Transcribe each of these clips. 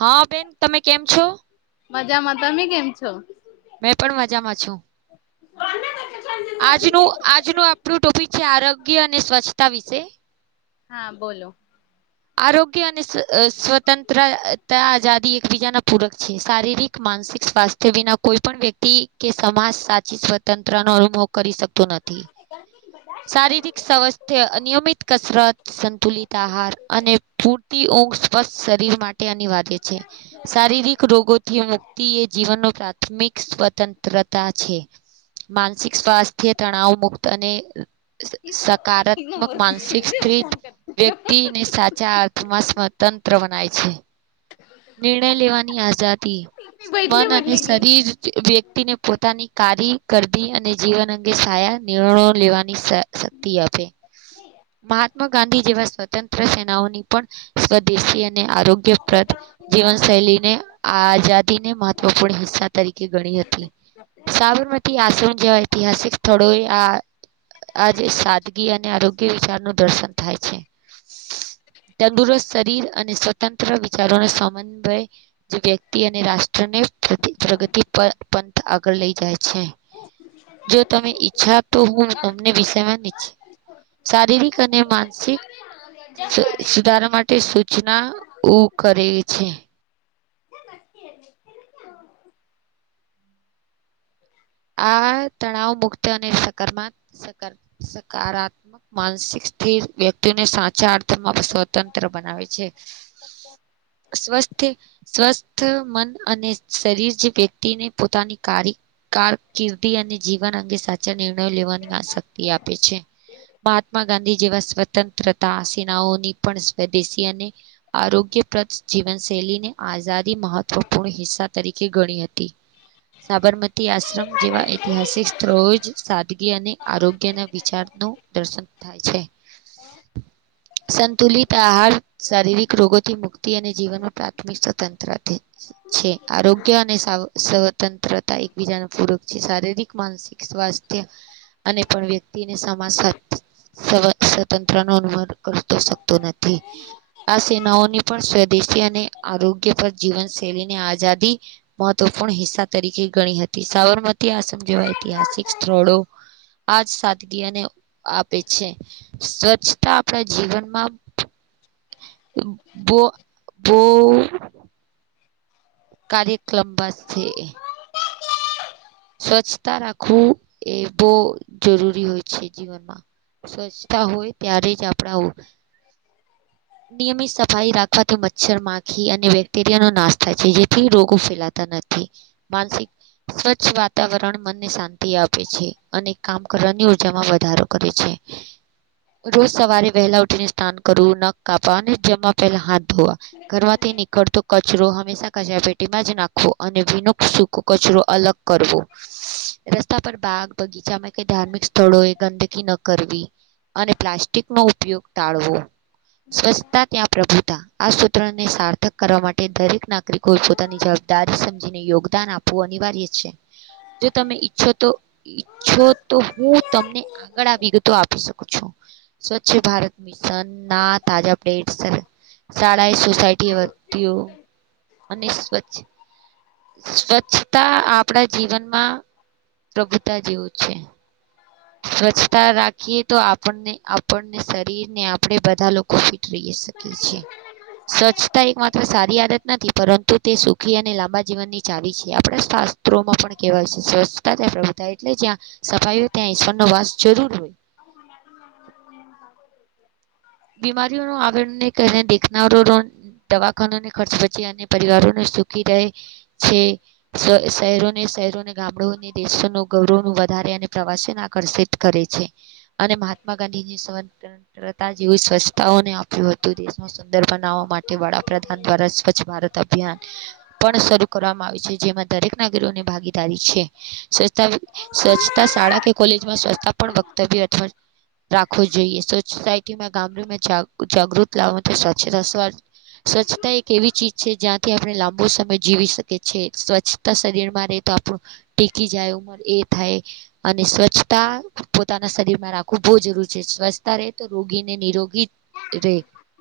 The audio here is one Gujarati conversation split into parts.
હા બેન તમે કેમ છો? મજામાં તમે કેમ છો? મેં પણ મજામાં છું આજનું આજનું આપણું ટોપિક છે આરોગ્ય અને સ્વચ્છતા વિશે. હા બોલો આરોગ્ય અને સ્વતંત્રતા આઝાદી એકબીજાના પૂરક છે શારીરિક માનસિક સ્વાસ્થ્ય તે વિના કોઈ પણ વ્યક્તિ કે સમાજ સાચી સ્વતંત્ર નો અનુભવ કરી શકતો નથી. શારીરિક સ્વાસ્થ્ય અનિયમિત કસરત સંતુલિત આહાર. અને પૂરતી ઉંઘ સ્પ શરીર માટે અનિવાર્ય છે શારીરિક રોગોથી મુક્તિ એ જીવન ની પ્રાથમિક સ્વતંત્રતા છે. માનસિક સ્વાસ્થ્ય તણાવ મુક્ત અને સકારાત્મક માનસિક સ્થિત વ્યક્તિને સાાચા અર્થ મા સ્વતંત્ર બનાવે છે. નિર્ણય લેવાની આઝાદી બદલે મન અને બદલે ગે શરીર વ્યતિ વ્યતિને પોતાની કારી ગરદી અને જીવન અંગે સાયા નિર્ણયો લેવાની શક્તિ આપે, મહાત્મા ગાંધી જેવા સ્વતંત્ર તંત્ર સેનાઓની પણ સ્વદેશી અને આરોગ્યપ્રદ જીવન શૈલીને આઝાદી ને મહત્વપૂર્ણ હિસ્સા તરીકે ગણી હતી. સાબરમતી આશ્રમ જેવા ઐતિહાસિક સ્થળોએ આ આજ સાદગી અને આરોગ્ય કે વિચારનું દર્શન થાય છે. [unintelligible] તંદુરસ્ત શરીર અને સ્વતંત્ર વિચારોને સમન્વય જે વ્યક્તિ અને રાષ્ટ્ર તને પ્રતિ પ્રગતિ પર પંથ આગળ લઈ જાય છે. જો તમે ઈચ્છા આપ તો હું તમને વિષય માં નીચ શારીરિક અને માનસિક સુધાર માટે સૂચના ઓ કરે છે. આ તણાવ મુક્ત અને સકારમા સકાર સકારાત્મક માનસિક સ્થિર વ્યક્તિ તેને સાચા અર્થમાં સ્વતંત્ર બનાવે છે. સ્વસ્થ સ્વસ્થ મન અને શરીર જે વ્યક્તિને પોતાની કારી કારકિર્દી અને જીવન અંગે સાચા નિર્ણયો લેવાની આશક્તિ આપે છે. મહાત્મા ગાંધી જેવા સ્વતંત્રતા સેનાઓની પણ સ્વદેશી અને આરોગ્યપ્રદ જીવનશૈલી ને આઝાદ મહત્વપૂર્ણ હિસ્સા તરીકે ગણી હતી સાબરમતી તે આશ્રમ જેવા ઐતિહાસિક સ્થળોએ જ સાદગી અને આરોગ્ય ના વિચાર નું દર્શન થાય છે. સંતુલિત આહાર શારીરિક રોગોથી મુક્તિ અને જીવનમાં પ્રાથમિક સ્વતંત્ર છે આરોગ્ય અને સ્વતંત્રતા બીજાના પૂરક છે શારીરિક માનસિક સ્વાસ્થ્ય અને પણ વ્યક્તિને સમાજ સાથે સ્વતંત્ર નો કરતો શકતો નથી આ સેનાઓની પણ સ્વદેશી અને આરોગ્ય પર જીવન શૈલીને આઝાદી મહત્વપૂર્ણ હિસ્સા તરીકે ગણી હતી, સાબરમતી આશ્રમ જેવા ઐતિહાસિક સ્થળો આજ સાદગીને આપે છે. સ્વચ્છતા આપણા જીવનમાં બો બો કાર્યક્રમ બસ છે એ સ્વચ્છતા રાખવું એ બહુ જરૂરી હોય છે જીવનમાં સ્વચ્છતા હોય ત્યારે જ આપણા નિયમિત સફાઈ રાખવાથી મચ્છર, માખી અને બેક્ટેરિયાનો નાશ થાય છે. જેથી રોગો ફેલાતા નથી. માનસિક સ્વચ્છ વાતાવરણ મનને શાંતિ આપે છે અને કામ કરવાની ઉર્જામાં વધારો કરે છે. રોજ સવારે વહેલા ઉઠી ને સ્નાન કરવું ન કાપા અને જમવા પેલા હાથ, ધોવા ઘરમાથી નીકળતુ કચરો હંમેશા કચરા પેટીમાં જ નાખવો અને ભીનો સુકો કચરો અલગ કરવો રસ્તા પર બાગ બગીચામાં ધાર્મિક સ્થળો એ ગંદકી ન કરવી અને પ્લાસ્ટિક નો ઉપયોગ ટાળવો સ્વચ્છતા ત્યાં પ્રભુતા આ સૂત્રને સાર્થક કરવા માટે દરેક ના નાગરિક પોતાની જવાબદારી સમજીને યોગદાન આપવું અનિવાર્ય છે. જો તમે ઈચ્છો તો ઈચછો તો હું તમને આગળ આ વિગતો આપી શકું છુ. સ્વચ્છ ભારત મિશન નાથ તાજા અપડેટ શાળાએ સોસાયટી વતીુ અને સ્વચ્છ સ્વચ્છતા આપણા જીવનમા પ્રભુતા જેવું છે. સ્વચ્છતા રાખીએ તો આપણને આપણને શરીરને આપણે બધા લોકો ફિટ રહીએ શકીએ કેી છે. સ્વચ્છતા એક માત્ર સારી આદત નથી પરતુ તે સુખી અને લાંબા જીવનની ચાવી છે, આપણે ત્રોમાં પણ કહેવાય છે સ્વચ્છતા ત્યાં પ્રભુતા એટલે જ્યાં સફાઈ હોય, ત્યા ઈશ્વર નો વાસ જરૂર હોય. [unintelligible] બીમારીઓ ન આવેને ક દેખનારો દવાખાનોને ખર્ચ પછી અને પરિવારોને સુખી રહે છે. શહેરોને શહેરોને ગામડોને દેશોનું ગૌરવ ન વધારે અને પ્રવાસેને આકર્ષિત કરે છે, અને મહાત્મા ગાંધીની સ્વતંત્રતા જેવીું સ્વચ્છતાઓને આયુ હતુ. દેશમાં સુંદર બનાવવા માટે વડાપ્રધાન દ્વારા સ્વચ્છ ભારત અભિયાન પણ શરૂ કરવામાં આવી છે, જેમાં દરેક નાગરીની ભાગીદારી છે. સ્વચ્છતા શાળા કે કોલેજમાં સ્વચ્છતા પણ વક્તવ્ય અથવા રાખવો જોઈએ સોસાયટીમા ગામડામાં જાગૃત લાવવા માટે સ્વચ્છતા સ્ સ્વચ્છતા એક એવી ચીજ છે, જ્યાંથી આપણે લાંબો સમય જીવી શકી છીએ સ્વ્છ શરીર માં ર રહે તો આપણું ટેકી જાય ઉમર એ થાય અને સ્વચ્છતા પોતાના શરીર માં રાખવું બહુ જરૂરી છે, સ્વચ્છતા રહે તો રોગીને નિરોગી રે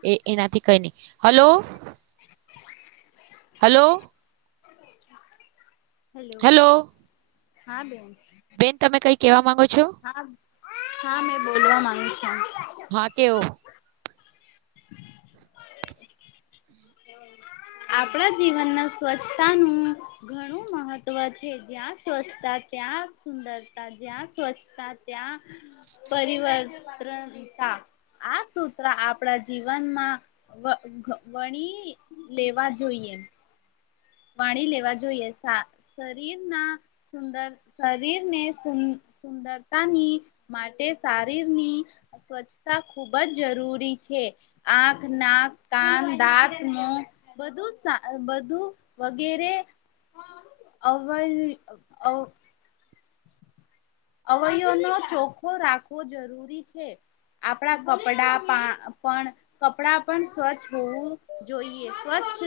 એ એનાથી કઈ નહી હલો. હલો હેલો હલો હા બેન બેન તમે કઈ કેવા માંગો છો હા હા મેં બોલવા માંગુ છુ. કેવ હ આપણા જીવન ના સ્વચ્છતાનુ ઘણું મહત્વ છે, જ્યાં સ્વચ્છતા ત્યાં સુંદરતા જ્યાં સ્વચ્છ ત્યાં પરિવર્તનતા આ સૂત્ર આપણા જીવનમા વણી લેવા જોઈએમ વાણી લેવા જોઈએ શરીરના સુંદર શરીર ને સુંદરતાની માટે શારીરની સ્વચ્છતા ખુબ જ જરૂરી છે. આંખ નાક કાન દાંત ન બધું બધુ વગેરે અ અવયવ નો ચોખો રાખવો જરૂરી છે. આપણા કપડા પા પણ કપડાં પણ સ્વચ્છ હોવુ, જોઈએ સ્વચ્છ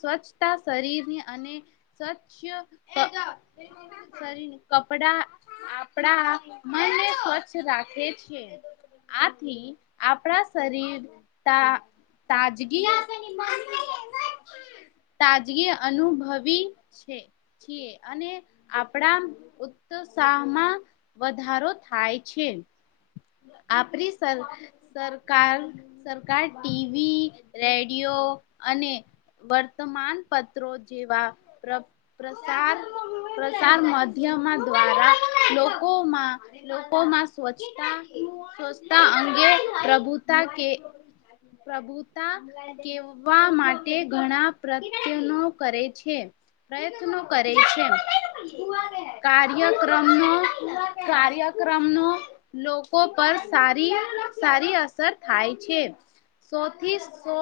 સ્વચ્છતા શરીરની અને સ્વચ્છય સરી કપડા આપડા મનને સ્વચ્છ રાખે છે. આથી આપણા શરીર તા તાજગી [unintelligible] તાજગી અનુભવી છે. છીએ, અને આપણા ઉત્ત સાહમાં વધારો થાય છે, આપણી સર સરકાર સરકાર ટીવી રેડિયો અને વર્તમાન પત્રો જેવા રગ પ્રસાર પ્રસાર માધ્યમાંથી [inaudible] લોકો માં લોકોમાં સ્વચ્છતા, સ્વચ્છતા અંને પ્રભુતા કે પ્રભુતા કેવવા માટે ઘણા પ્રત્યનો કરે છે. પ્રયત્નો કરે છે. કાર ર્યક્રમ નો, કાર્યક્રમ નો લોકો પર સારી, સારી અસર થાય છે. સૌથી સો,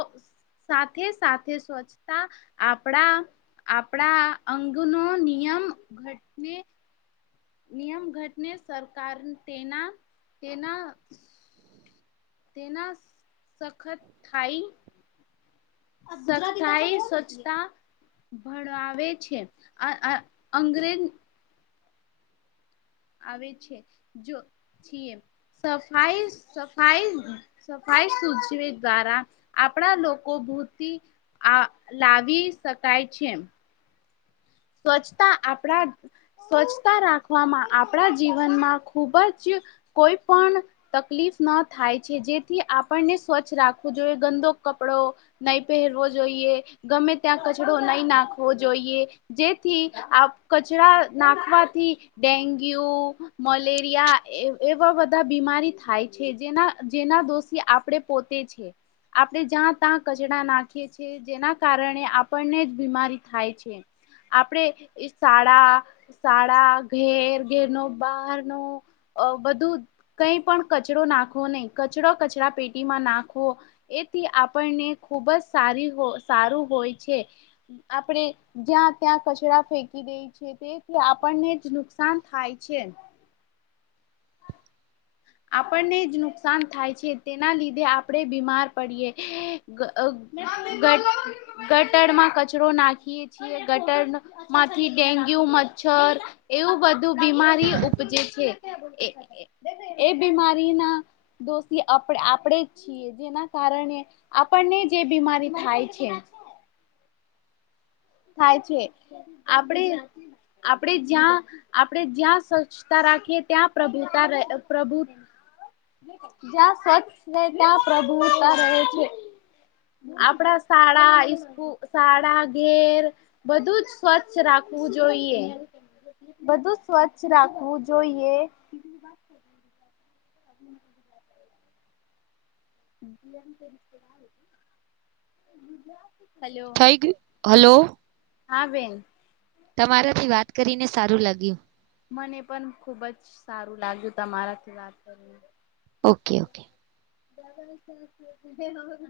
સાથે સાથે સ્વચતા આપડા આપણા અંગનો નિયમ ઘટને નિયમ ઘટને સરકાર તેના, તેના તેના સખત થાય સથાઈ સ્વચ્છતા ભણાવે છે, આ આ અંગ્રેન આવે છે, જો છીએ, સફાઈસ સફાઈ સફાઈ સુચવે દ્વારા, આપણા લોકો ભૂતી આ લાવી શકાય છે એમ. સ્વચ્છતા આપડા સ્વચ્છતા રાખવામાં આપણા જીવનમાં ખુબજ કોઈ પણ તકલીફ ન થાય છે, જેથી આપણને સ્વચ્છ રાખવું જોઈએ, ગંદો કપડો નહી પહેરવો જોઈએ, ગમે ત્યાં કચડો નહી નાખવો જોઈએ. જેથી આપ કચરા નાખવાથી ડેન્ગ્યુ, મલેરિયા એ એવા બધા બીમારી થાય છે, જેના અ જેના દોષ સી આપડે પોતે છે. આપણે જ્યાં ત્યાં કચડા નાખીએ છીએ, જેના કારણે આપણને જ બીમારી થાય છે. આપડે ઇ શાળા, શાળા, ઘેર, ઘેરનો બહાર નો અ બધું કઈ પણ કચરો નાખવો નહી, કચરો કચરા પેટીમાં નાખવો. એથી આપણને ખૂબ જ સારી હો, સારું હોય છે, આપણે જ્યાં ત્યાં કચરા ફેંકી દે છે, તેથી આપણને જ નુકસાન થાય છે. આપણને જ નુકસાન થાય છે, તેના લીધે આપણે બીમાર પડીએ. ગ અ ગટ ગટર માં કચરો નાખીએ છીએ, ગટર નો માંથી ડેન્ગ્યુ મચ્છર, એવું બધું બીમારી ઉપજે છે. એ એ એ બીમારીના દોષી આપ આપડેજ છીએ, જેના કારણે આપણને જે બીમારી થાય છે. થાય છે, આપણે આપડે જ્યાં આપડે જ્યાં સ્વચ્છતા રાખીએ, ત્યાં પ્રભુતા રે પ્રભુ જ્યાં સ્વચ્છ રહે, ત્યાં પ્રભુતા રહે છે. આપડા શાડા, ઇકૂ, શાળા, ઘેર બધુંજ સ્વચ્છ રાખવું જોઈએ. બધું સ્વચ્છ રાખવું જોઈએ. [inaudible] હલો. થઈ હલો. હા બેન. તમારાથી વાત કરીને સારું લાગ્યું. મને પણ ખુબ જ સારું લાગ્યું તમારાથી વાત કરી ને. ઓકે ઓકે બ [inaudible]